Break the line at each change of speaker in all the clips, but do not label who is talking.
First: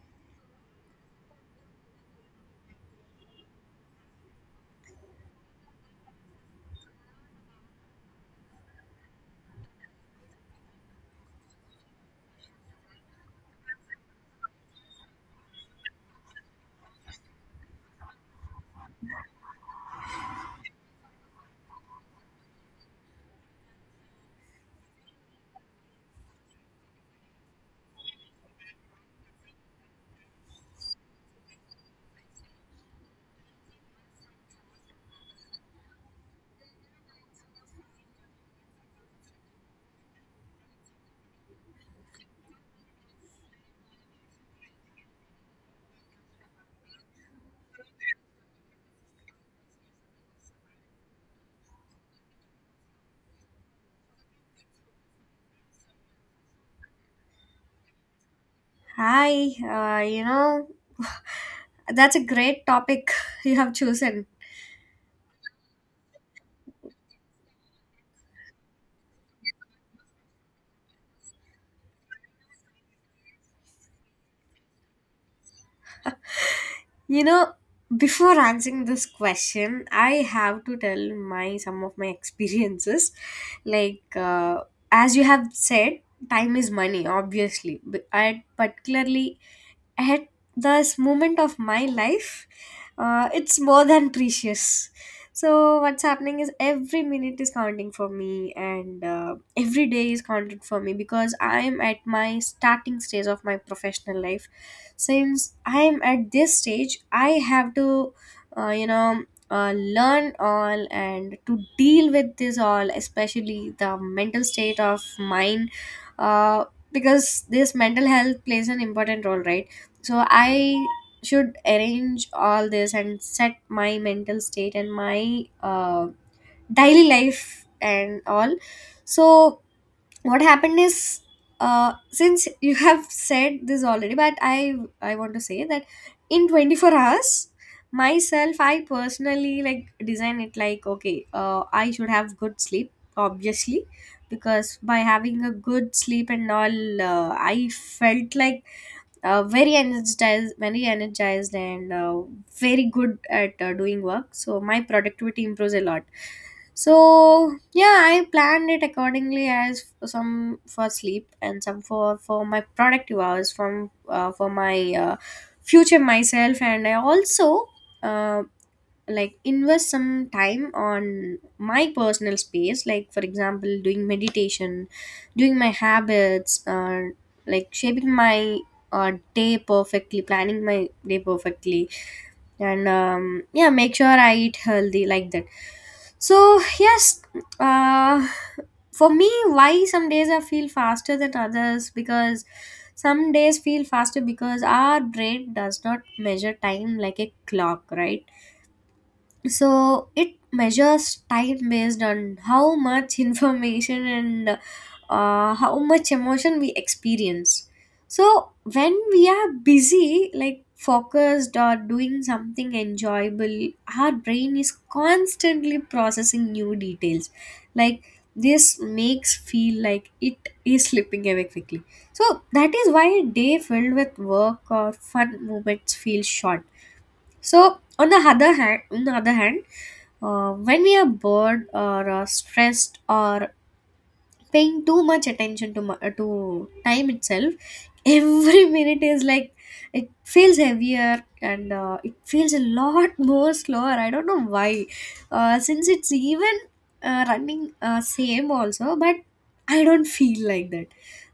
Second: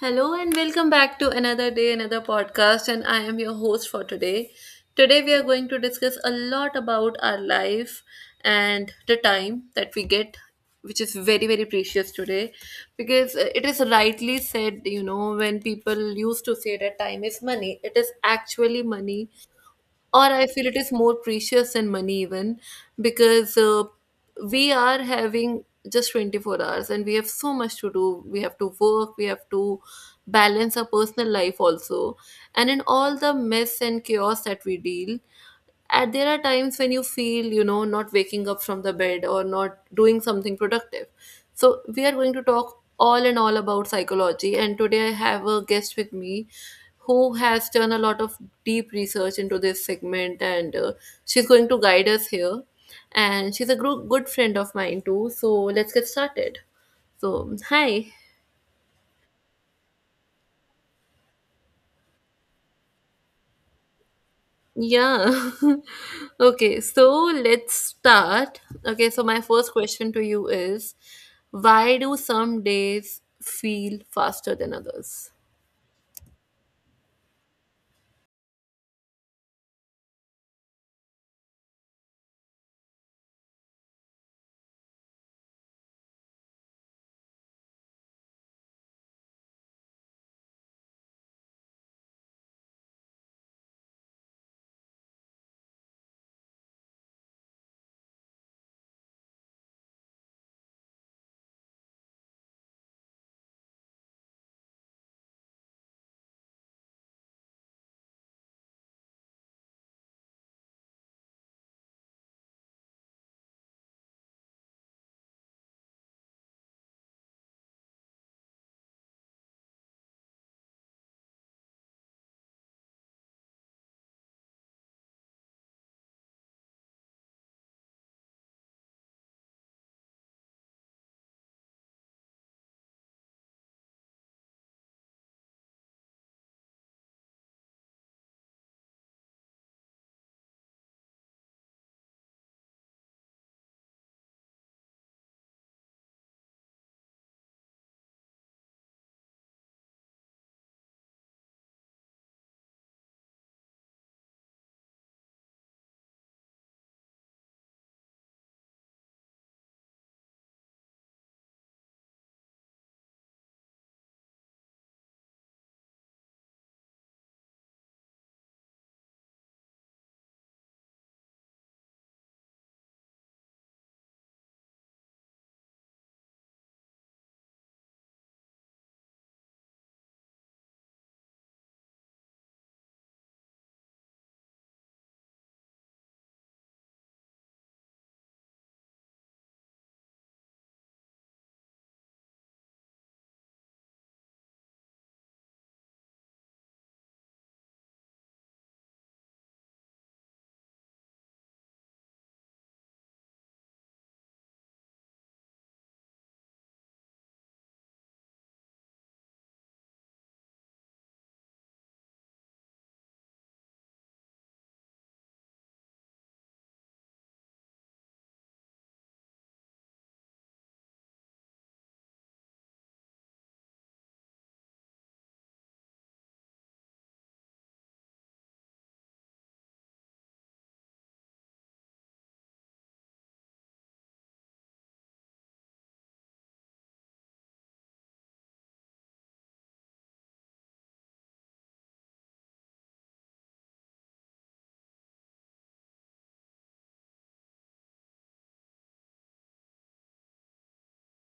Hello and welcome back to another day, another podcast, and I am your host for today. Today we are going to discuss a lot about our life and the time that we get, which is very precious today, because it is rightly said, when people used to say that time is money, it is actually money, or I feel it is more precious than money even, because we are having just 24 hours and we have so much to do. We have to work, we have to balance our personal life also, and in all the mess and chaos that we deal, and there are times when you feel, not waking up from the bed or not doing something productive. So we are going to talk all and all about psychology, and today I have a guest with me who has done a lot of deep research into this segment, and she's going to guide us here, and she's a good friend of mine too, so let's get started. So hi.
Hi, that's a great topic you have chosen.
Yeah. Okay, so let's start. Okay, so my first question to you is, why do some days feel faster than others?
You know, before answering this question, I have to tell my some of my experiences. Like as you have said, time is money, obviously. But I particularly at this moment of my life, it's more than precious. So what's happening is every minute is counting for me, and every day is counted for me, because I'm at my starting stage of my professional life. Since I'm at this stage, I have to uh, you know learn all and to deal with this all, especially the mental state of mind, uh, because this mental health plays an important role, right? So I should arrange all this and set my mental state and my daily life and all. So what happened is, since you have said this already, but I want to say that in 24 hours, myself, I personally like design it like, okay, I should have good sleep, obviously, because by having a good sleep and all, I felt like very energized, and very good at doing work, so my productivity improves a lot. So, yeah, I planned it accordingly, some for sleep and some for my productive hours, from for my uh, future myself. And I also uh, like invest some time on my personal space, like, for example, doing meditation, doing my habits, like shaping my day perfectly, planning my day perfectly. And yeah, make sure I eat healthy, like that. So, yes, uh, for me, why some days I feel faster than others? Because some days feel faster because our brain does not measure time like a clock, right? So it measures time based on how much information and how much emotion we experience. So when we are busy, like focused or doing something enjoyable, our brain is constantly processing new details, like, this makes feel like it is slipping away quickly. So that is why a day filled with work or fun moments feels short. So, on the other hand, when we are bored or stressed or paying too much attention to time itself, every minute is like, it feels heavier and it feels a lot more slower. I don't know why, since it's even running same also, but I don't feel like that.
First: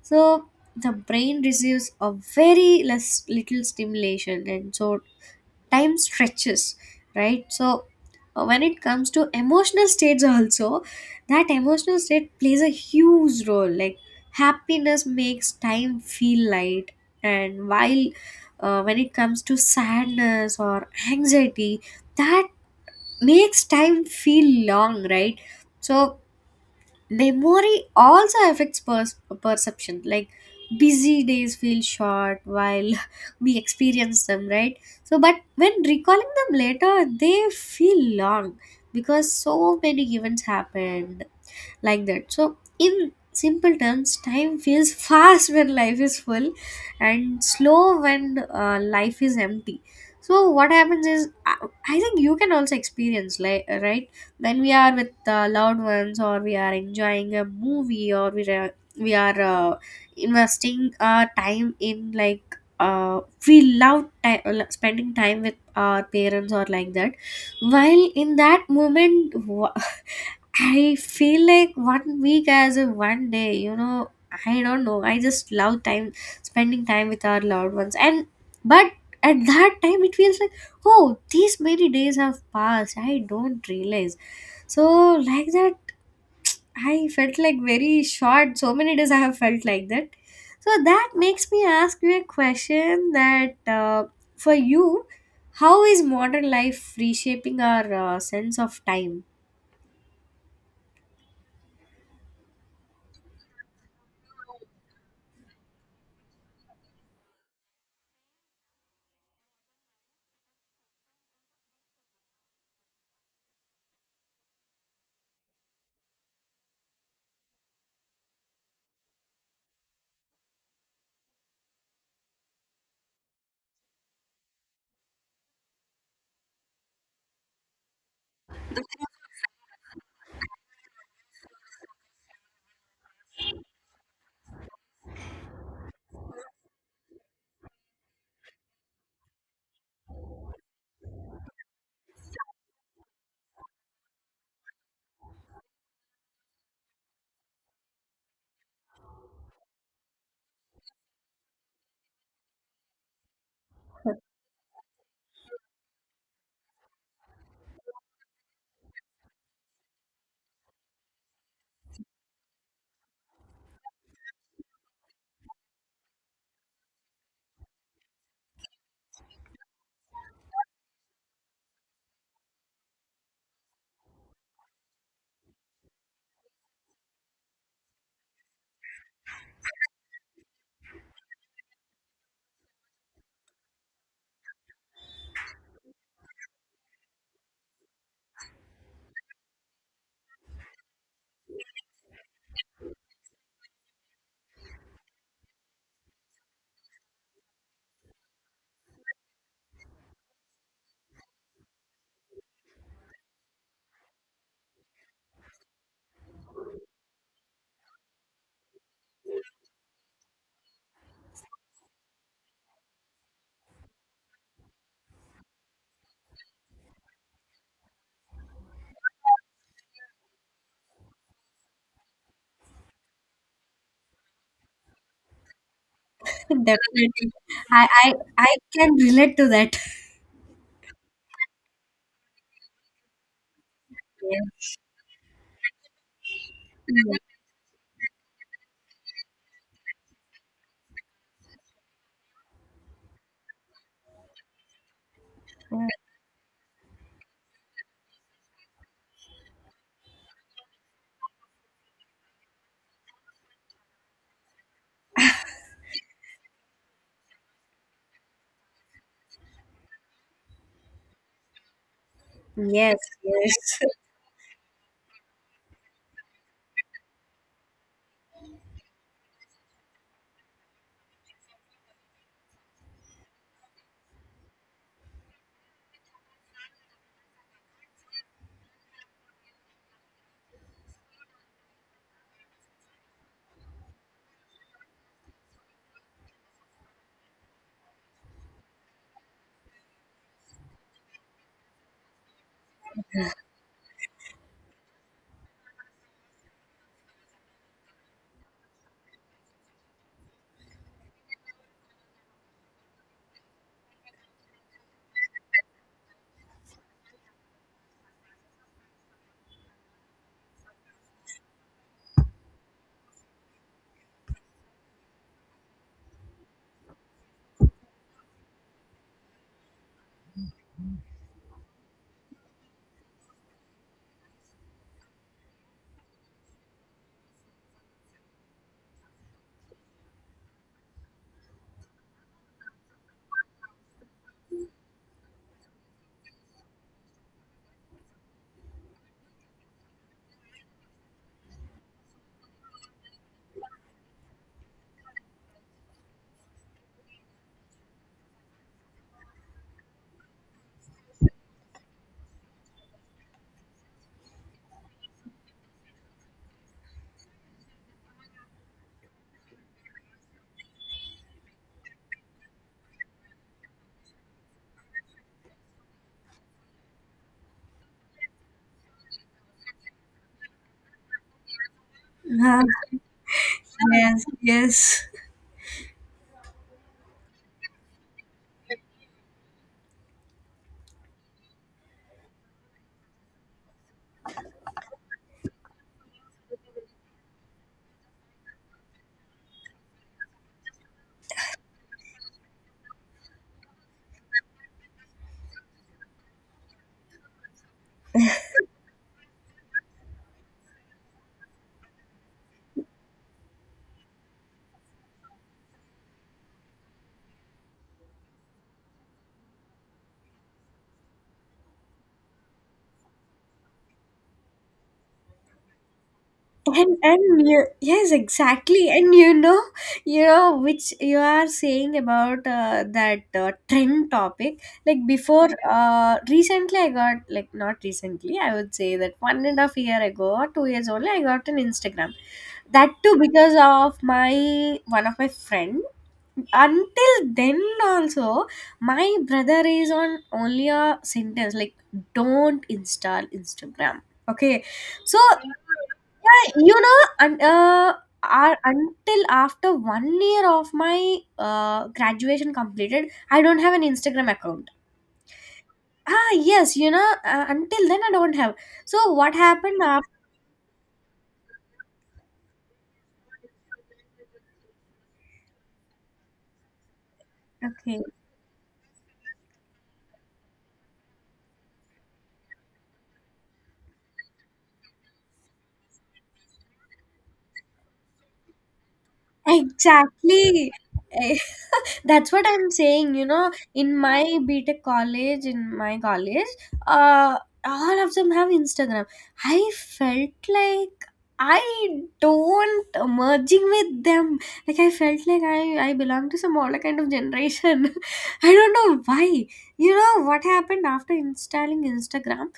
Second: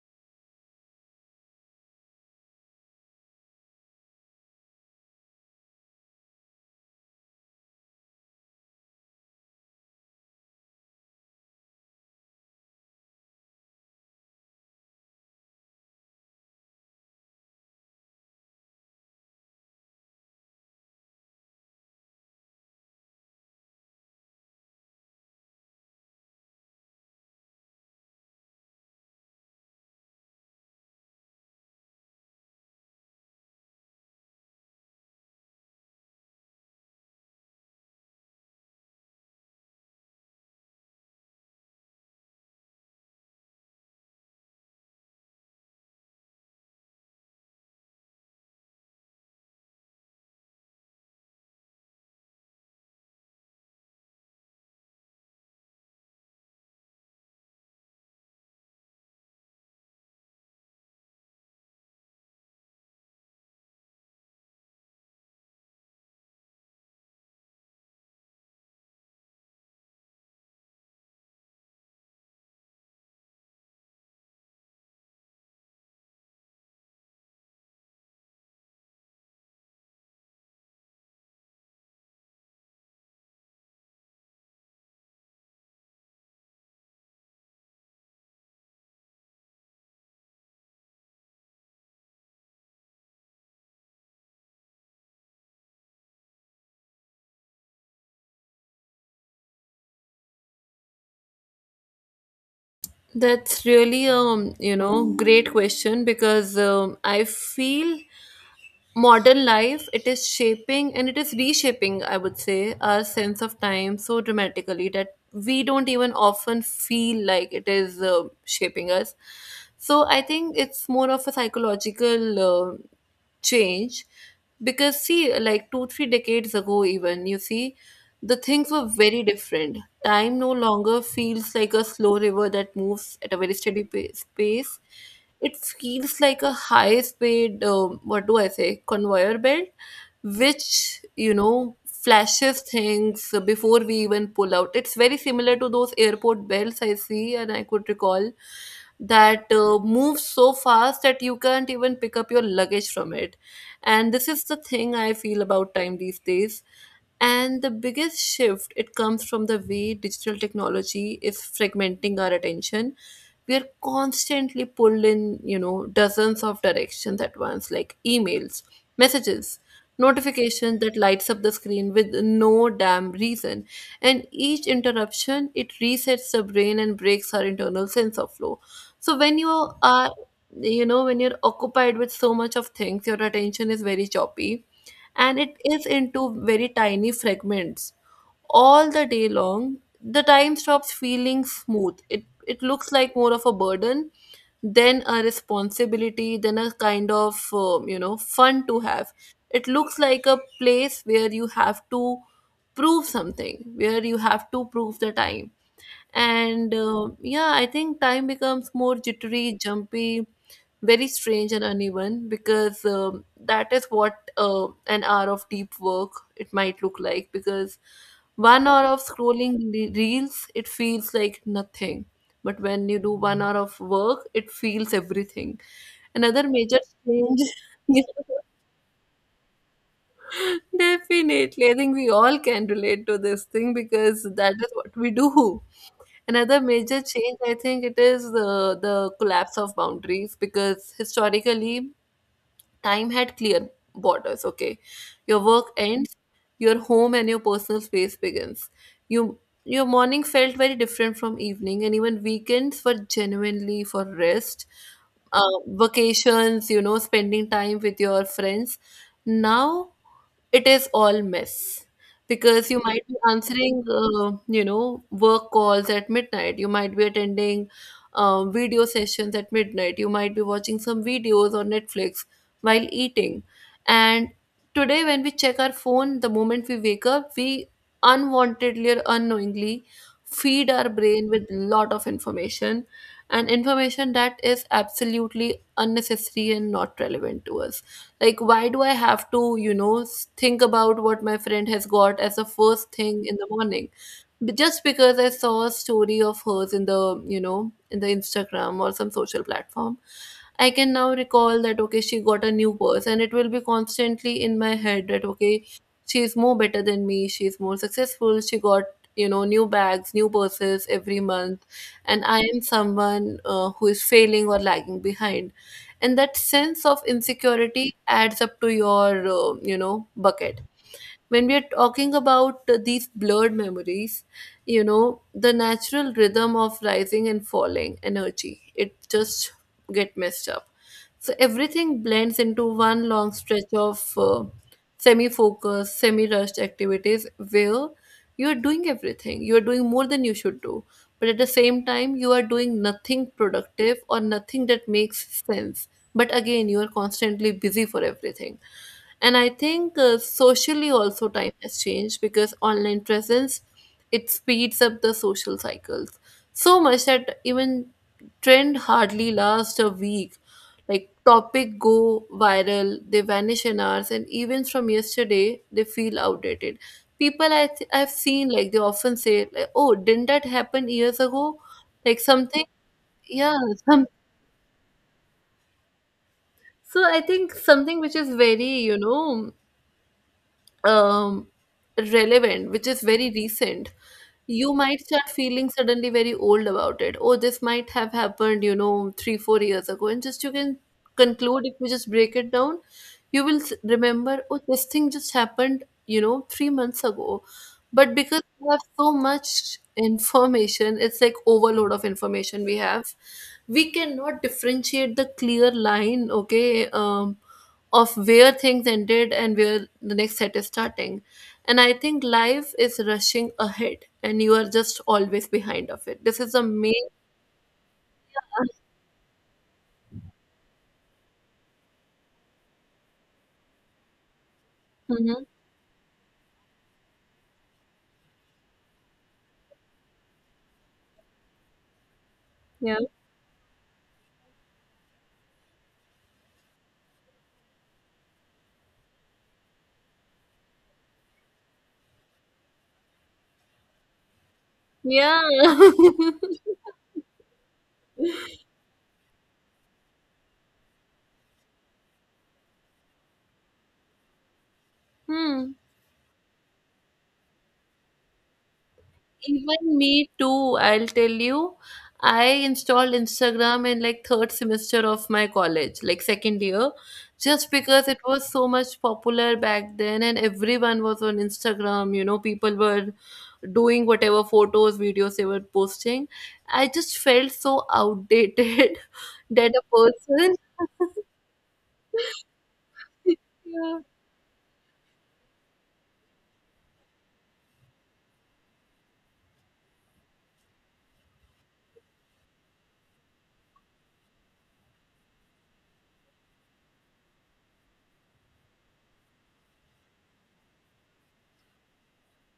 So the brain receives a very less little stimulation, and so time stretches, right? So, when it comes to emotional states also, that emotional state plays a huge role, like, happiness makes time feel light, and while, when it comes to sadness or anxiety, that makes time feel long, right? So memory also affects perception, like, busy days feel short while we experience them, right? So, but when recalling them later, they feel long because so many events happened, like that. So in simple terms, time feels fast when life is full, and slow when life is empty. So what happens is, I think you can also experience, like, right, when we are with loved ones, or we are enjoying a movie, or we are investing our time in, like, uh, we love time, spending time with our parents, or like that. While in that moment, I feel like one week as a one day, I don't know. I just love time, spending time with our loved ones. And but at that time, it feels like, oh, these many days have passed, I don't realize. So, like that, I felt like very short. So many days I have felt like that. So that makes me ask you a question: that for you, how is modern life reshaping our sense of time?
That's really great question, because I feel modern life, it is shaping and it is reshaping, I would say, our sense of time so dramatically that we don't even often feel like it is shaping us. So I think it's more of a psychological change. Because see, like two three decades ago, even you see, the things were very different. Time no longer feels like a slow river that moves at a very steady pace. It feels like a high speed, what do I say, conveyor belt, which, flashes things before we even pull out. It's very similar to those airport bells I see, and I could recall that moves so fast that you can't even pick up your luggage from it. And this is the thing I feel about time these days. And the biggest shift, it comes from the way digital technology is fragmenting our attention. We are constantly pulled in, dozens of directions at once, like emails, messages, notifications that lights up the screen with no damn reason. And each interruption, it resets the brain and breaks our internal sense of flow. So when you are, when you're occupied with so much of things, your attention is very choppy, and it is into very tiny fragments all the day long. The time stops feeling smooth. It looks like more of a burden than a responsibility, than a kind of fun to have. It looks like a place where you have to prove something, where you have to prove the time. And yeah, I think time becomes more jittery, jumpy, very strange and uneven, because that is what an hour of deep work it might look like. Because one hour of scrolling reels, it feels like nothing. But when you do one hour of work, it feels everything. Another major
Definitely.
change.
I, I I can relate to that.
Definitely. I think we all can relate to this thing, because that is
Yes.
what we do. Another major change, I think it is the collapse of boundaries, because historically time had clear borders. Okay, your work
Yes.
ends, your home and your personal space begins. You your morning felt very different from evening, and even weekends were genuinely for rest, vacations. You know, spending time with your friends. Now it is all mess, because you
Yes.
might be
Yes.
answering you know, work calls at midnight, you might be attending video sessions at midnight, you might be watching some videos on Netflix while eating. And today, when we check our phone the moment we wake up, we unwantedly or unknowingly feed our brain with lot of information, and information that is absolutely unnecessary and not relevant to us. Like, why do I have to, think about what my friend has got as the first thing in the morning? But just because I saw a story of hers in the, in the Instagram or some social platform. I can now recall that, okay, she got a new purse, and it will be constantly in my head that, okay, she's more better than me, she's more successful, she got, you know, new bags, new purses every month, and I am someone who is failing or lagging behind, and that sense of insecurity adds up to your, you know, bucket. When we are talking about these blurred memories, you know, the natural rhythm of rising and falling energy, it just get messed up. So everything blends into one long stretch of semi focused, semi rushed activities, where you are doing everything, you are doing more than you should do, but at the same time you are doing nothing productive or nothing that makes sense, but again you are constantly busy for everything. And I think socially also time has changed, because online presence, it speeds up the social cycles so much that even trend hardly lasts a week. Like topic go viral, they vanish in hours, and events from yesterday they feel outdated. People, I I've seen like, they often say like, "Oh, didn't that happen years ago?" Like something, yeah.
Uh,
Some,
yes. Yes.
so I think something which is very, you know, um, relevant, which is very recent, you might start feeling suddenly very old about it. Oh, this might have happened, you know, 3, 4 years ago. And just you can conclude, if you just break it down, you will remember, oh, this thing just happened, you know, 3 months ago. But because we have so much information, it's like overload of information we have. We cannot differentiate the clear line, okay? Of where things ended and where the next set is starting. And I think life is rushing ahead and you are just always behind of it. This is the
and
main.
and you, yes, exactly. And you know which you are saying about that trend topic, like,
Mhm.
before, recently I got, like, not recently, I would say that 1.5 year ago, or 2 years only I got an Instagram. That
Yeah.
too because of my one of my friend. Until then also, my brother is on only a sentence like, don't install Instagram, okay. So,
Yeah.
yeah, and until after one year of my graduation completed, I don't have an Instagram account.
Hmm.
Ah, yes, until then I don't have. So what happened
Even
after?
me too, I'll tell you. I installed Instagram in like third semester of my college, like second year, just
Okay.
because it was so much popular back then and everyone was on Instagram, you know, people were doing whatever photos, videos they were posting. I just felt so outdated that a person.
Exactly. Eh, that's what I'm saying. You know, in
Yeah.
my BTech college, in my college, uh, all of them have Instagram. I felt like I don't merging with them. Like I felt like I belong to some older kind of generation. I don't know why. You know what happened after installing Instagram?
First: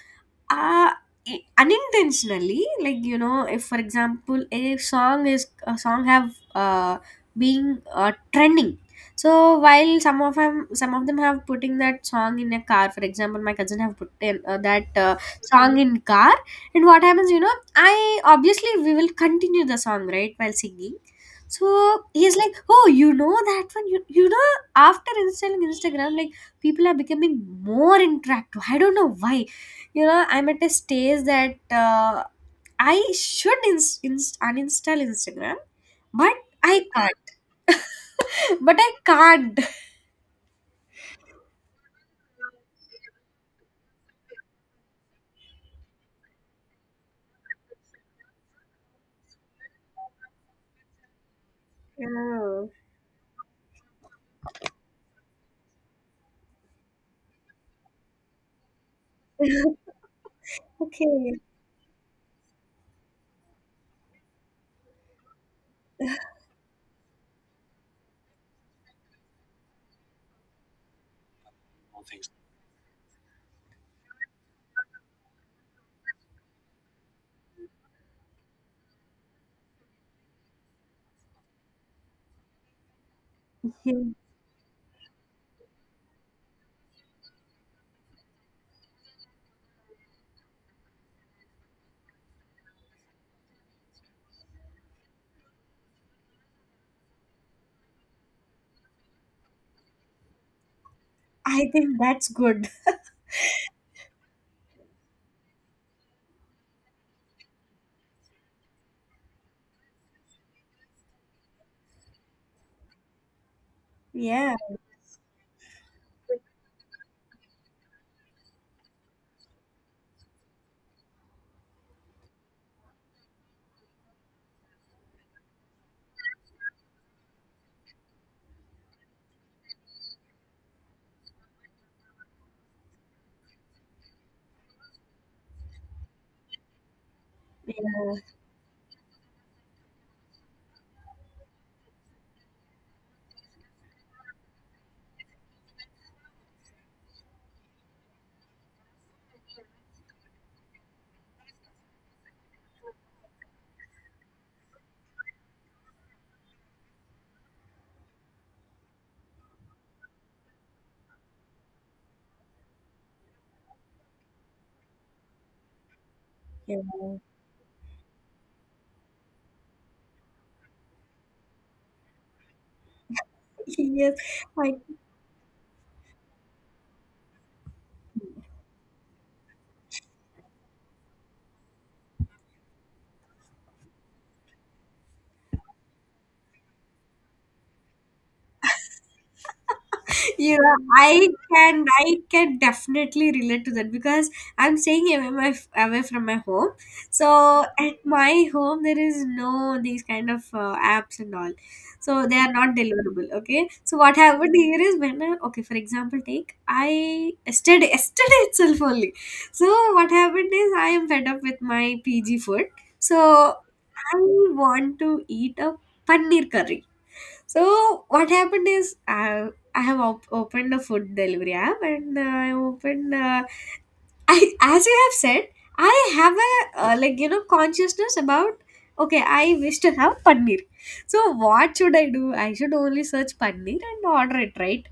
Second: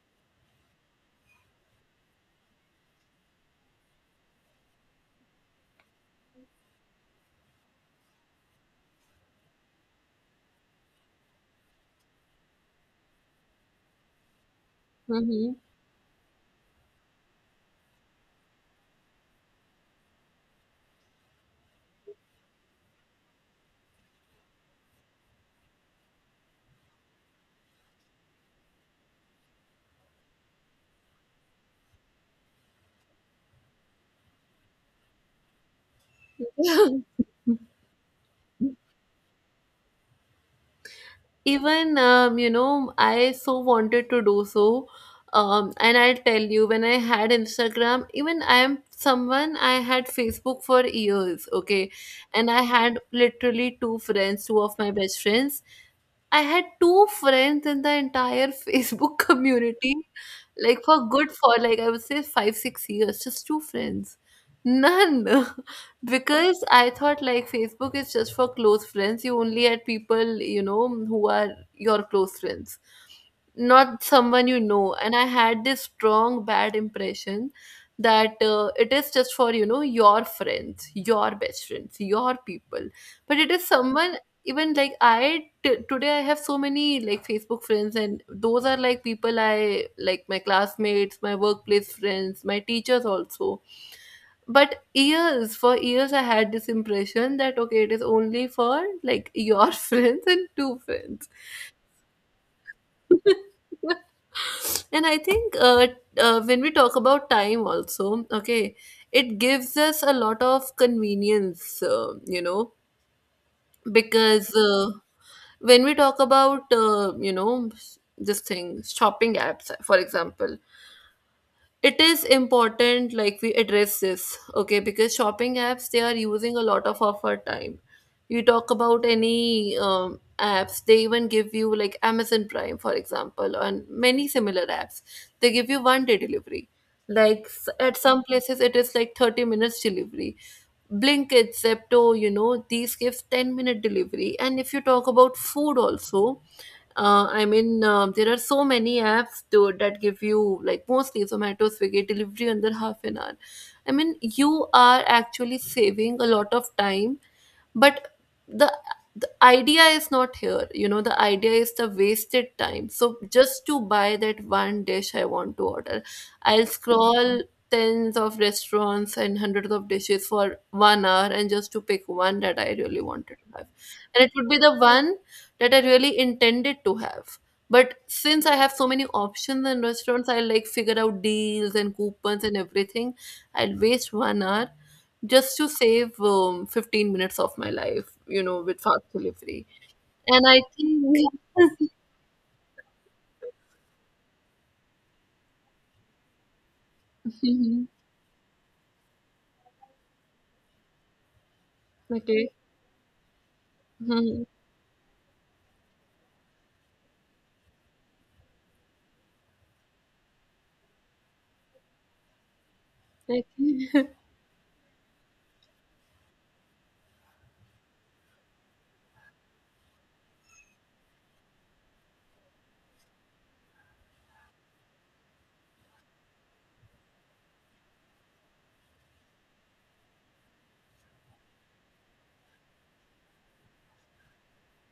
uh Unintentionally, like, if, for example, a song have uh being trending. So, while some of them have putting that song in a car. For example, my cousin have put in, that
Mhm.
song in car. And what happens, I obviously, we will continue the song, right, while singing. So he's like, oh, you know that one? After installing Instagram, like, people are becoming more interactive. I don't know why. I'm at a stage that uh, I should uninstall Instagram. But I can't. But I can't.
Even, you know, I so wanted to do so. And I'll tell you, when I had Instagram, even I am someone, I had Facebook for years, okay, and I
Oh.
had literally two of my best friends. I had two friends in the entire Facebook community, like for good,
Okay.
for like I would say 5, 6 years, just two friends. None. Because I thought like Facebook is just for close friends. You only add people, you know, who are your close friends, not someone you know. And I had this strong bad impression that it is just for, you know, your friends, your best friends, your people, but it is
Yeah.
someone. Even like, I today I have so many, like, Facebook friends, and those are, like, people I, like, my classmates, my workplace friends, my teachers also. But years for years, I had this impression that, okay, it is only for, like, your friends and two friends.
I think that's good.
And I think when we talk about time also, okay, it gives us a lot of convenience, you know, because.
Yeah,
When we talk about, you know, this thing, shopping apps, for example, it is important, like, we address this, okay, because shopping apps, they are using a lot of our time. You talk about any apps, they even give you, like, Amazon Prime, for example, and many similar apps, they give you 1 day delivery, like, at
yeah,
some places it is like 30 minutes delivery. Blinkit, Zepto, you know, these gives 10-minute delivery. And if you talk about food also, I mean, there are so many apps to, that give you, like, mostly Zomato, Swiggy delivery under half an hour. I mean, you are actually saving a lot of time, but the the idea is not here. You know, the idea is the wasted time. So just to buy that one dish I want to order, I'll
yeah.
scroll tens of restaurants and hundreds of dishes for one hour, and just to pick one that I really wanted to have,
Yes.
and it would be the
i
one that I really intended to have. But since I have so many options in restaurants, I like figure out deals and coupons and everything, I'll waste one hour just to save, 15 minutes of my life, you know, with fast delivery. And
you
I
know
think,
i can i can definitely relate to that, because I'm staying away, away from my home. So
mhm.
at my home, there is no these kind of apps and all, so they
Okay.
are not deliverable, okay. So what
Mhm.
happened here is, when I, okay, for example, take, I yesterday, yesterday itself only. So what happened is, I am fed up with my PG food.
Okay.
So I want to eat a paneer curry. So what happened is, I have opened a food delivery app, and I opened, I, as you have said, I have a like consciousness about, okay, I wish to have paneer. So what should I do? I should only search paneer and order it, right?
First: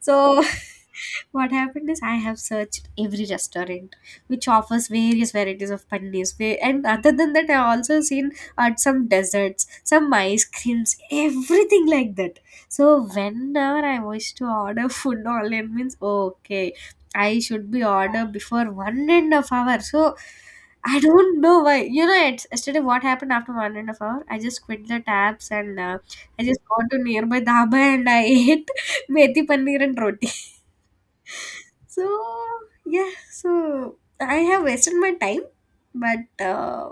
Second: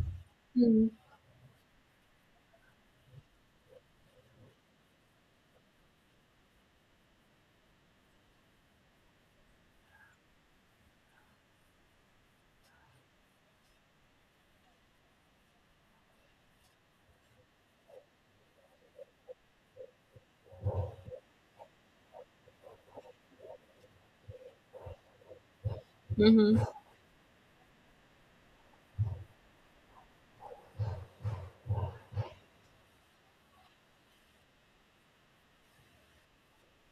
So
Mhm.
what happened is, I have searched every restaurant which offers various varieties of paneers. And other than that, I also seen at some desserts, some ice creams, everything like that. So whenever I wish to order food online, means, okay, I should be order before 1.5 hour. So I don't know why. Yesterday, what happened after 1.5 hour? I just quit the tabs, and I
Mhm.
just go to nearby dhaba, and I ate methi paneer and roti. So, yeah, so I have wasted my time, but uh,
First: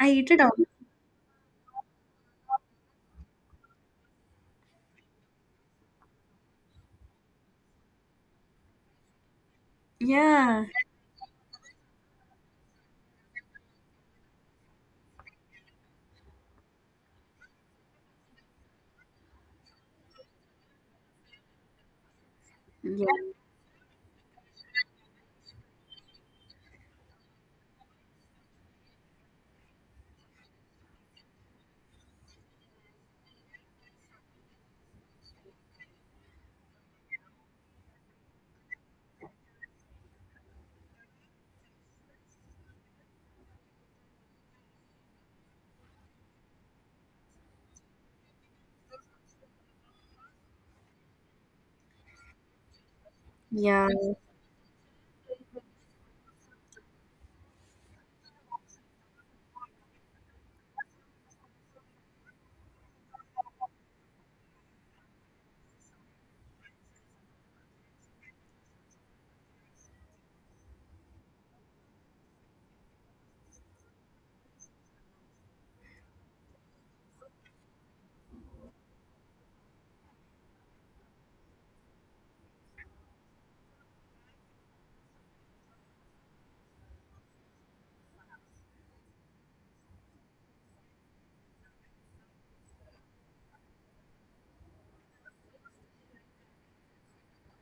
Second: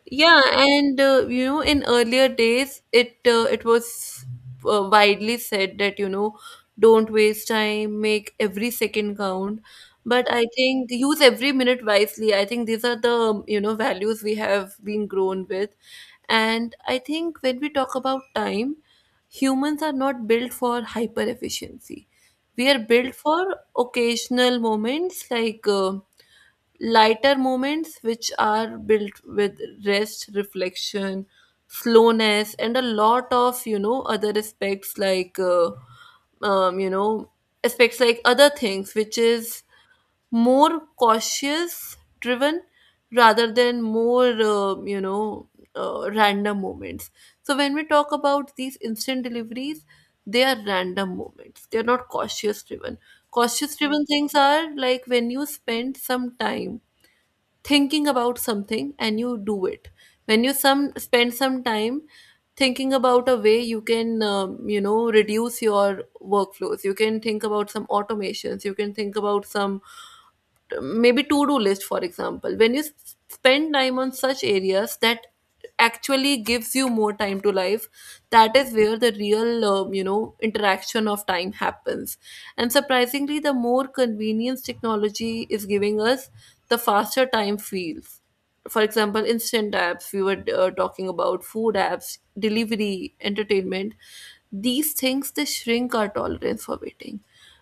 I eat
Yeah,
it out.
and in earlier days, it was widely said that don't waste time, make every second count. But I
Yeah.
think use every minute wisely. I think these are the values we have been grown with, and I think when we talk about time, humans are not built for hyper efficiency. We are
Yeah.
built for occasional moments like. Lighter moments which are built with rest, reflection, slowness and a lot of other aspects like um, you know aspects like other things, which is more cautious driven rather than more random moments. So when we talk about these instant deliveries, they are random moments, they are not cautious driven. Cautious
Yeah.
driven things are like when you spend some time thinking about something and you do it. When you some spend some time thinking about a way you can reduce your workflows, you can think about some automations, you can think about some maybe to do list. For example, when you spend time on such areas that actually gives you more time to life, that is where the real interaction of time happens. And surprisingly, the more convenience technology is giving us, the faster time feels. For example, instant apps. We were talking about food apps, delivery, entertainment. These things, they shrink our tolerance for waiting.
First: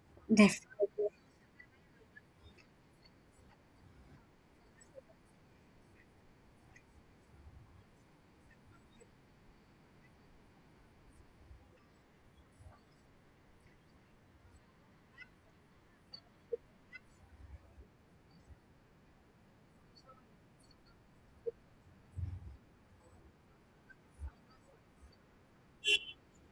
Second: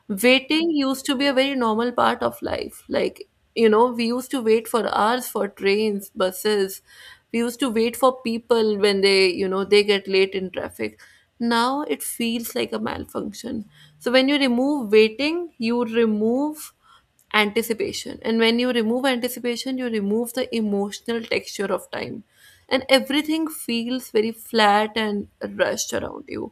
Waiting used
Definitely.
to be a very normal part of life. Like, we used to wait for hours for trains, buses. We used to wait for people when they get late in traffic. Now it feels like a malfunction. So when you remove waiting, you remove anticipation, and when you remove anticipation, you remove the emotional texture of time, and everything feels very flat and rushed around you.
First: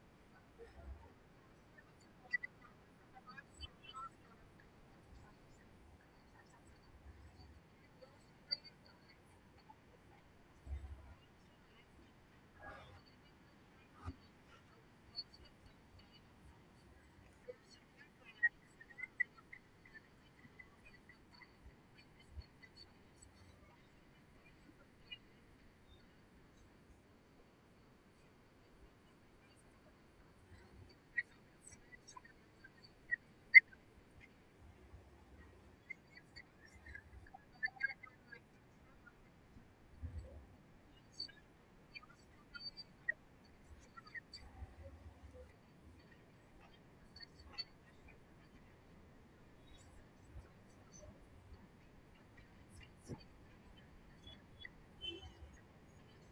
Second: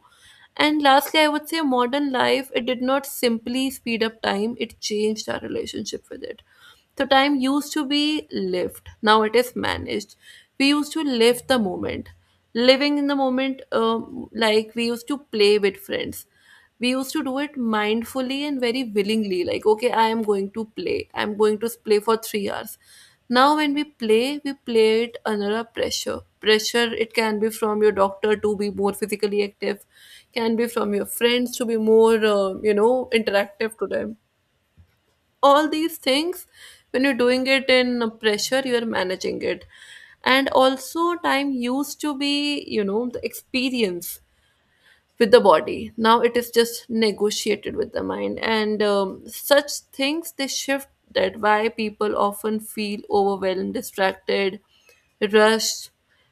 And lastly, I would say, modern life, it did not simply speed up time, it changed our relationship with it. So time used to be lived, now it is managed. We used to live the moment, living in the moment. Like we used to play with friends, we used to do it mindfully and very willingly. Like, okay, I'm going to play for 3 hours. Now when we play, we play it under a pressure. Pressure, it can be from your doctor to be more physically active, can be from your friends to be more interactive to them, all these things. When you're doing it in pressure, you're managing it. And also, time used to be, the experience with the body, now it is just negotiated with the mind, and such things, they shift. That why people often feel overwhelmed, distracted, rushed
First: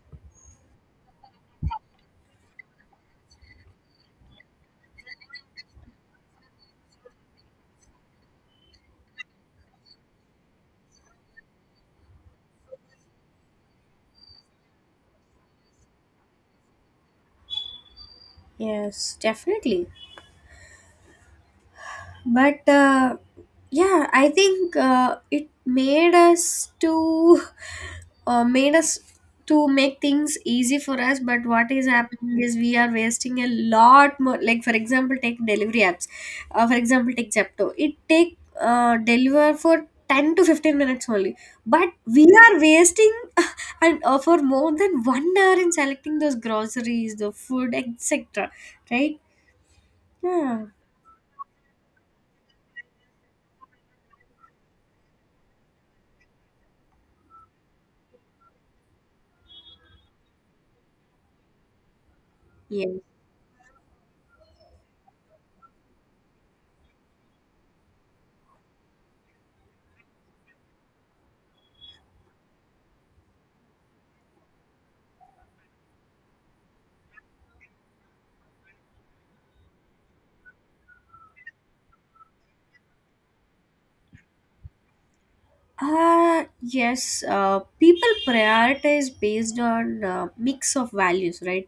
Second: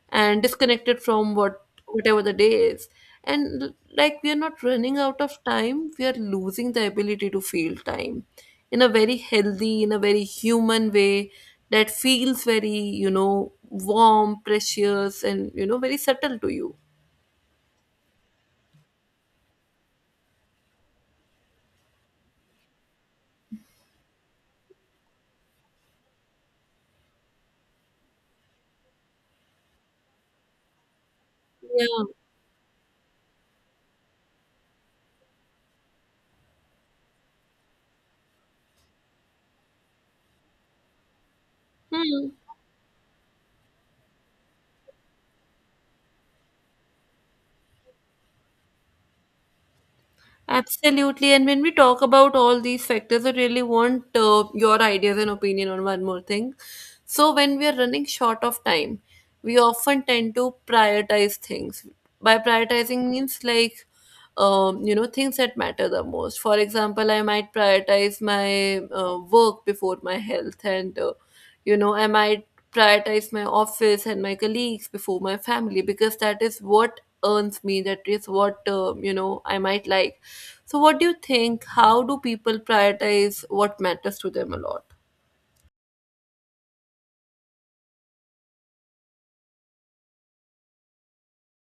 and disconnected from whatever the day is. And like we are not running out of time, we are losing the ability to feel time in a very healthy, in a very human way, that feels very, warm, precious, and very subtle to you.
Yes, definitely, but yeah, I think it made us to made us to make things easy for us. But what
Yeah.
is happening is we are wasting a lot more, like, for example, take delivery apps, for example, take Zepto, it take deliver for 10 to 15 minutes only, but we
Hmm.
are wasting and for more than one hour in selecting those groceries, the food, etc., right. Yeah.
Absolutely. And when we talk about all these factors, I really want your ideas and opinion on one more thing. So, when we are running short of time, we often tend to prioritize things. By
Yeah.
prioritizing means like things that matter the most. For example, I might prioritize my work before my health, and I might prioritize my office and my colleagues before my family, because that is what earns me, that is what I might like. So what do you think, how do people prioritize what matters to them a lot?
Yes, people prioritize based on mix of values, right?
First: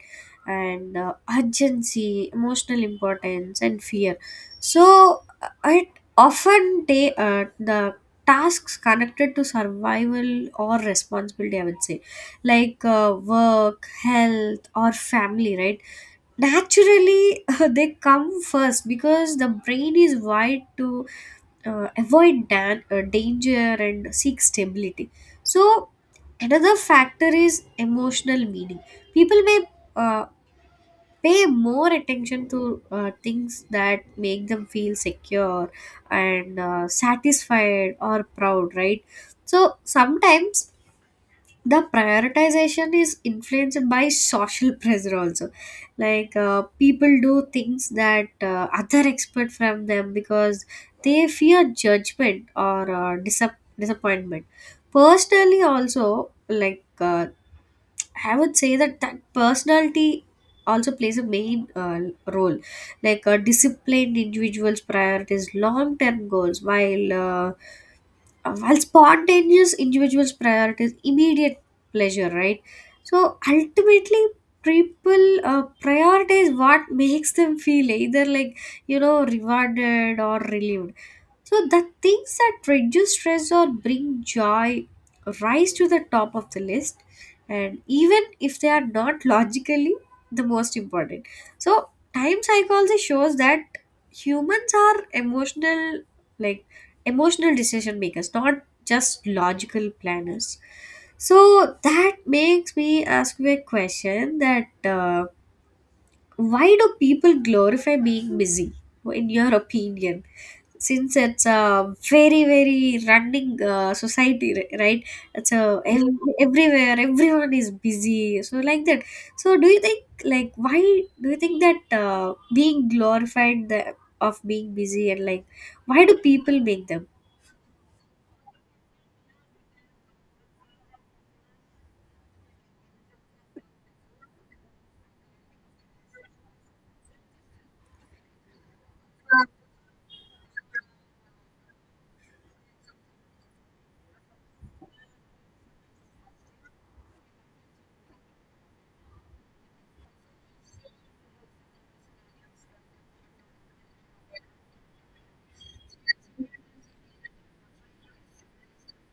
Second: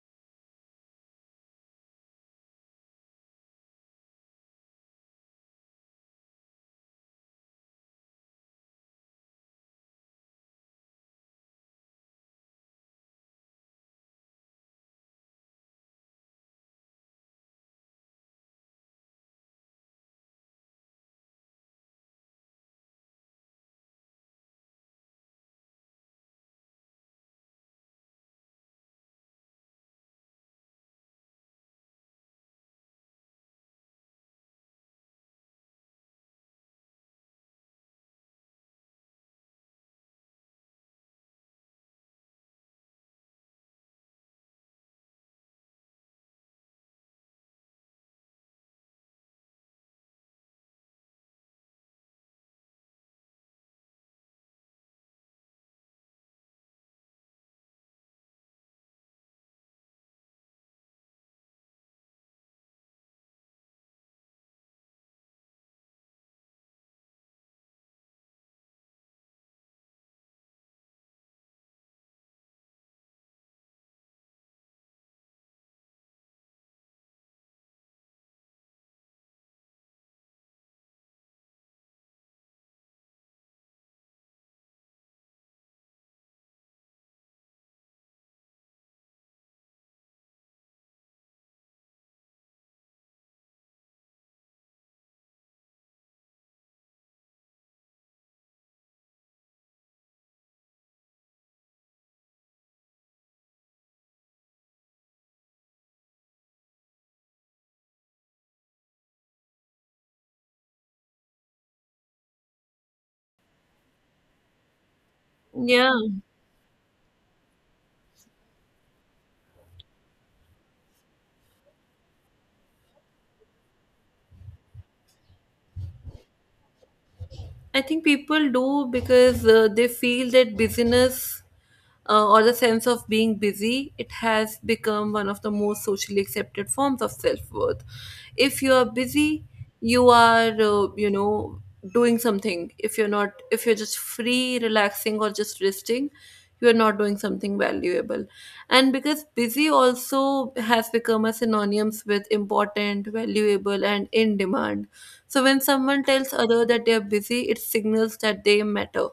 And urgency, emotional importance, and fear. So it often, they, the tasks connected to survival or responsibility, I would say, like work, health, or family, right? Naturally, they come first because the brain is wired to avoid danger and seek stability. So, another factor is emotional meaning. People may uh, pay more attention to things that make them feel secure and satisfied or proud, right? So, sometimes the prioritization is influenced by social pressure also, like people do things that other expect from them because they fear judgment or disappointment. Personally also, like I would say that that personality also plays a main role, like disciplined individuals prioritize long-term goals, while spontaneous individuals prioritize immediate pleasure, right? So ultimately, people prioritize what makes them feel either like rewarded or relieved. So the things that reduce stress or bring joy rise to the top of the list, and even if they are not logically the most important. So time psychology shows that humans are emotional, like, emotional decision makers, not just logical planners. So that makes me ask you a question: that why do people glorify being busy, in your opinion? Since it's a very, very running society, right? It's
Yeah.
everywhere, everyone is busy, so like that. So do you think, like, why, do you think that being glorified of being busy, and, like, why do people make them?
I think people do because they feel that busyness, or the sense of being busy, it has become one of the most socially accepted forms of self worth. If you are busy, you are, doing something. If you're not, if you're just free, relaxing, or just resting, you are not doing something valuable. And because busy also has become a synonyms with important, valuable, and in demand. So when someone tells other that they are busy, it signals that they matter,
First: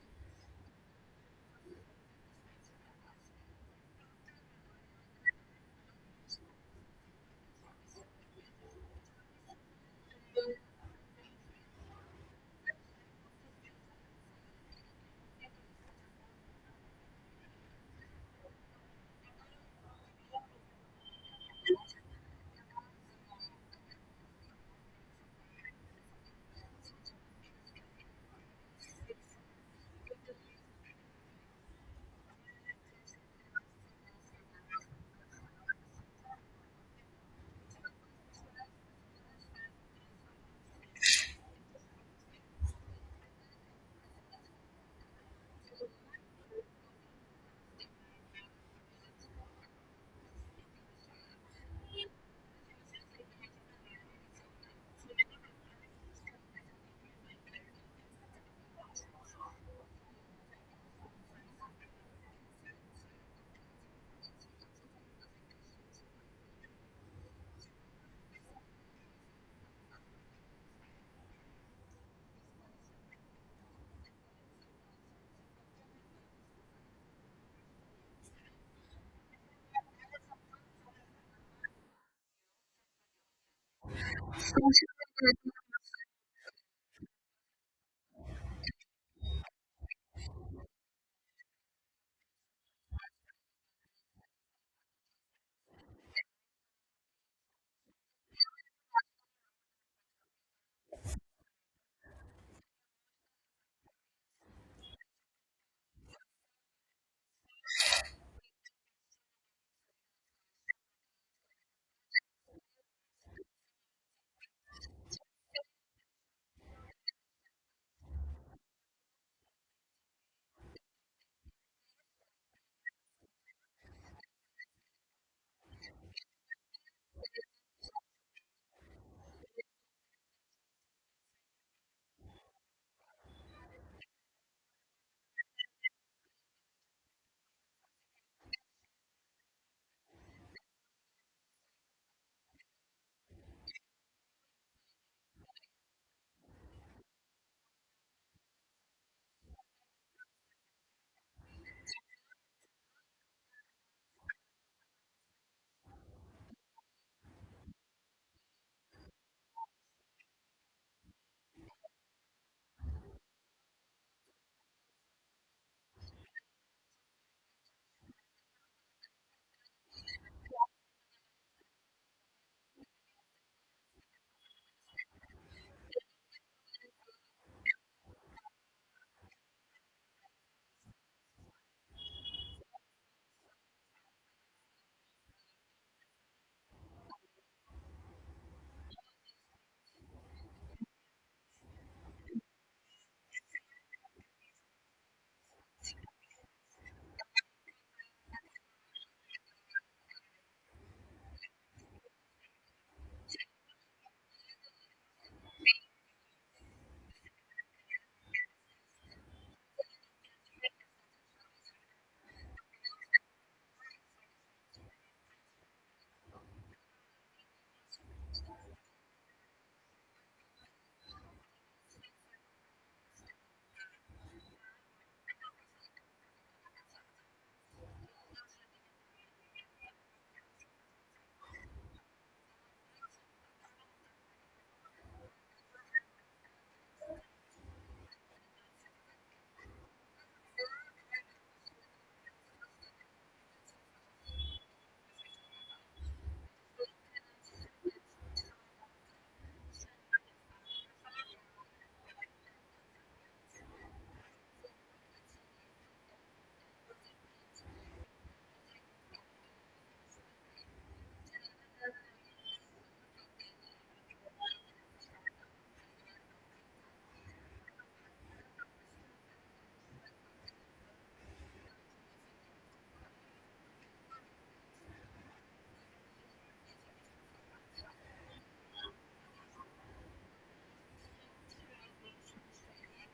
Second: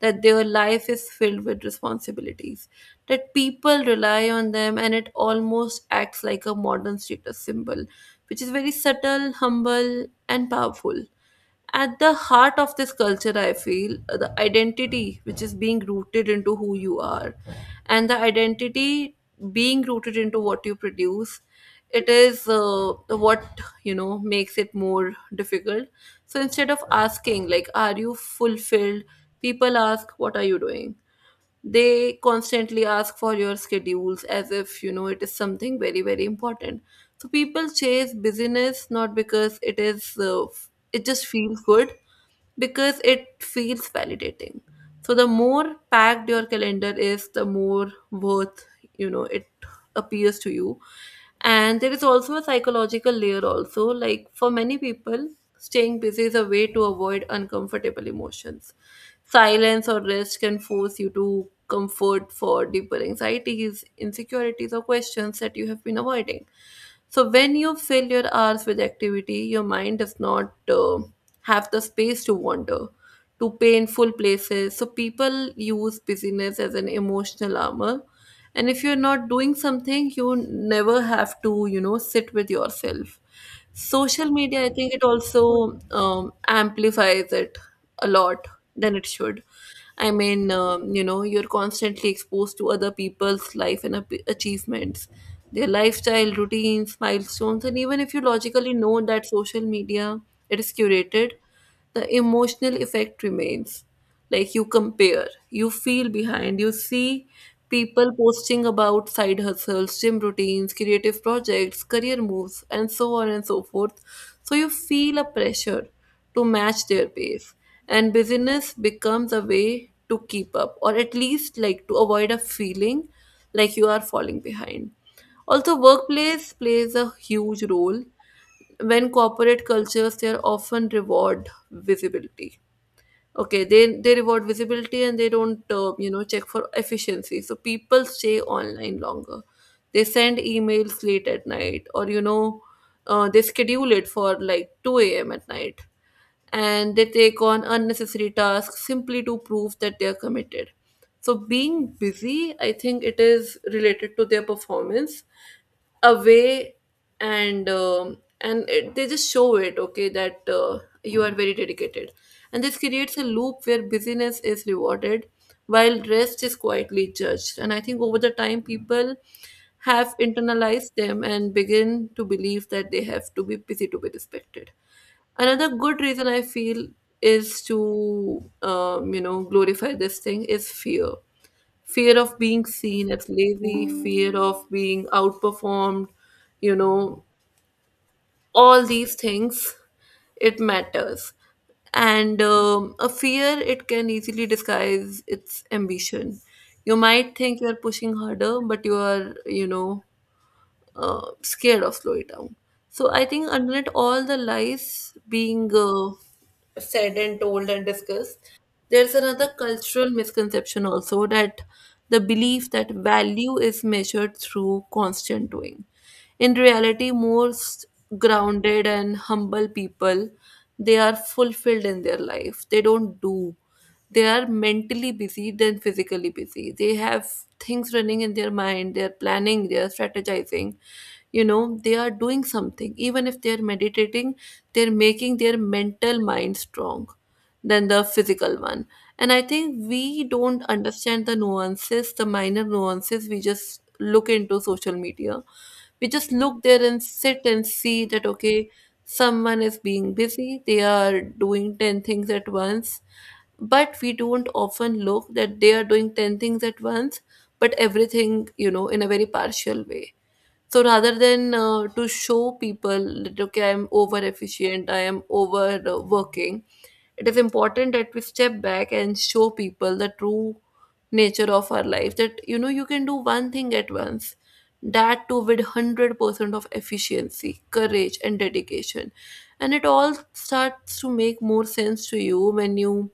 that their life is filled with responsibilities, that people rely on them, and it almost acts like a modern status symbol, which is very subtle, humble, and powerful. At the heart of this culture, I feel the identity which is being rooted into who you are, and the identity being rooted into what you produce, it is what makes it more difficult. So instead of asking like, are you fulfilled, people ask, what are you doing? They constantly ask for your schedules as if you know it is something very very important. So people chase busyness, not because it just feels good, because it feels validating. So the more packed your calendar is, the more worth it appears to you. And there is also a psychological layer also, like for many people, staying busy is a way to avoid uncomfortable emotions. Silence or rest can force you to comfort for deeper anxieties, insecurities or questions that you have been avoiding. So when you fill your hours with activity, your mind does not have the space to wander to painful places. So people use busyness as an emotional armor. And if you're not doing something, you never have to, sit with yourself. Social media, I think it also amplifies it a lot than it should. I mean, you're constantly exposed to other people's life and achievements, their lifestyle, routines, milestones, and even if you logically know that social media, it is curated, the emotional effect remains. Like, you compare, you feel behind, you see people posting about side hustles, gym routines, creative projects, career moves, and so on and so forth. So you feel a pressure to match their pace, and busyness becomes a way to keep up, or at least like to avoid a feeling like you are falling behind. Also, workplace plays a huge role. When corporate cultures, they are often reward visibility. Okay, they reward visibility, and they don't check for efficiency, so people stay online longer, they send emails late at night, or they schedule it for like 2 a.m at night, and they take on unnecessary tasks simply to prove that they are committed. So, being busy, I think it is related to their performance away, and they just show it, okay, that you are very dedicated. And this creates a loop where busyness is rewarded while rest is quietly judged, and I think over the time people have internalized them and begin to believe that they have to be busy to be respected. Another good reason I feel is to, glorify this thing is fear. Fear of being seen as lazy, fear of being outperformed, you know, all these things, it matters. And a fear, it can easily disguise its ambition. You might think you're pushing harder, but you are, scared of slow it down. So I think underneath all the lies being said and told and discussed, there's another cultural misconception also that the belief that value is measured through constant doing. In reality, most grounded and humble people, they are fulfilled in their life. They don't do. They are mentally busy than physically busy. They have things running in their mind. They are planning. They are strategizing, they are doing something, even if they're meditating, they're making their mental mind strong than the physical one. And I think we don't understand the nuances, the minor nuances. We just look into social media, we just look there and sit and see that okay, someone is being busy, they are doing 10 things at once, but we don't often look that they are doing 10 things at once, but everything, in a very partial way. So rather than to show people that okay, I'm over efficient, I am over working, it is important that we step back and show people the true nature of our life, that you can do one thing at once, that too with 100% of efficiency, courage and dedication. And it all starts to make more sense to you when you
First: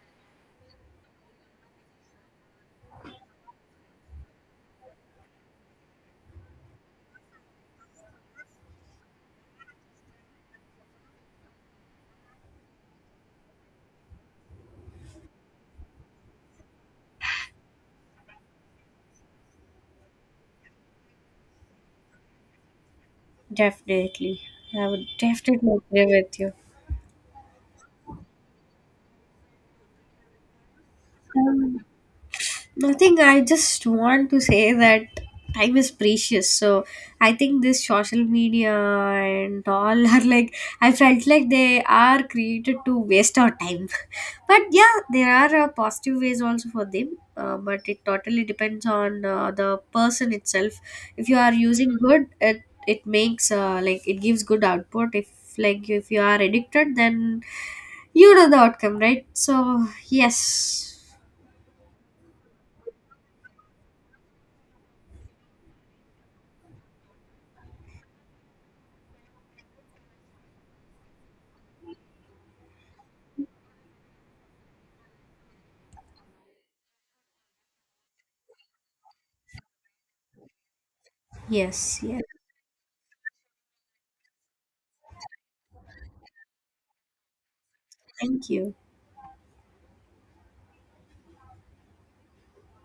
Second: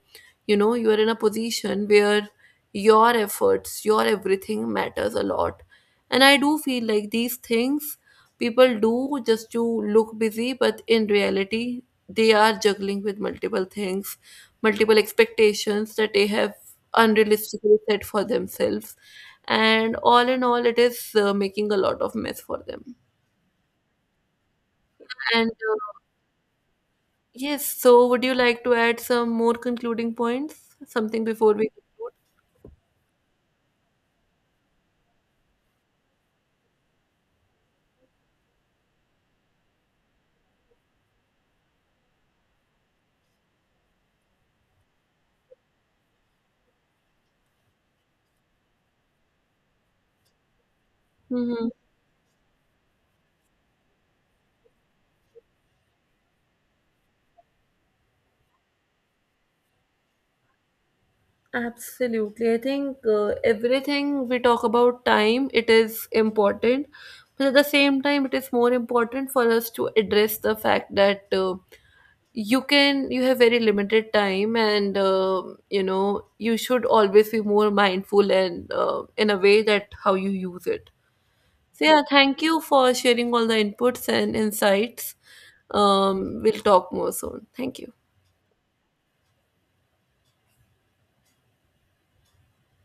you know you are in a position where your efforts, your everything matters a lot. And I do feel like these things people do just to look busy, but in reality, they are juggling with multiple things, multiple expectations that they have unrealistically set for themselves. And all in all, it is making a lot of mess for them.
Definitely. I would
And
definitely agree with you.
yes, so would you like to add some more concluding points? Something before we.
Nothing, I just want to say that time is precious. So I think this social media and all are like, I felt like they are created to waste our time. But yeah, there are positive ways also for them. But it totally depends on the person itself. If you are
Mhm.
using good, it makes like it gives good output. If you are addicted, then you know the outcome, right? So, yes,
Absolutely. I think everything we talk about time, it is important. But at the same time, it is more important for us to address the fact that you have very limited time, and you should always be more mindful, and in a way that how you use it. So yeah,
yes, yes.
thank you for sharing all the inputs and insights. We'll talk more soon. Thank you.
Thank you.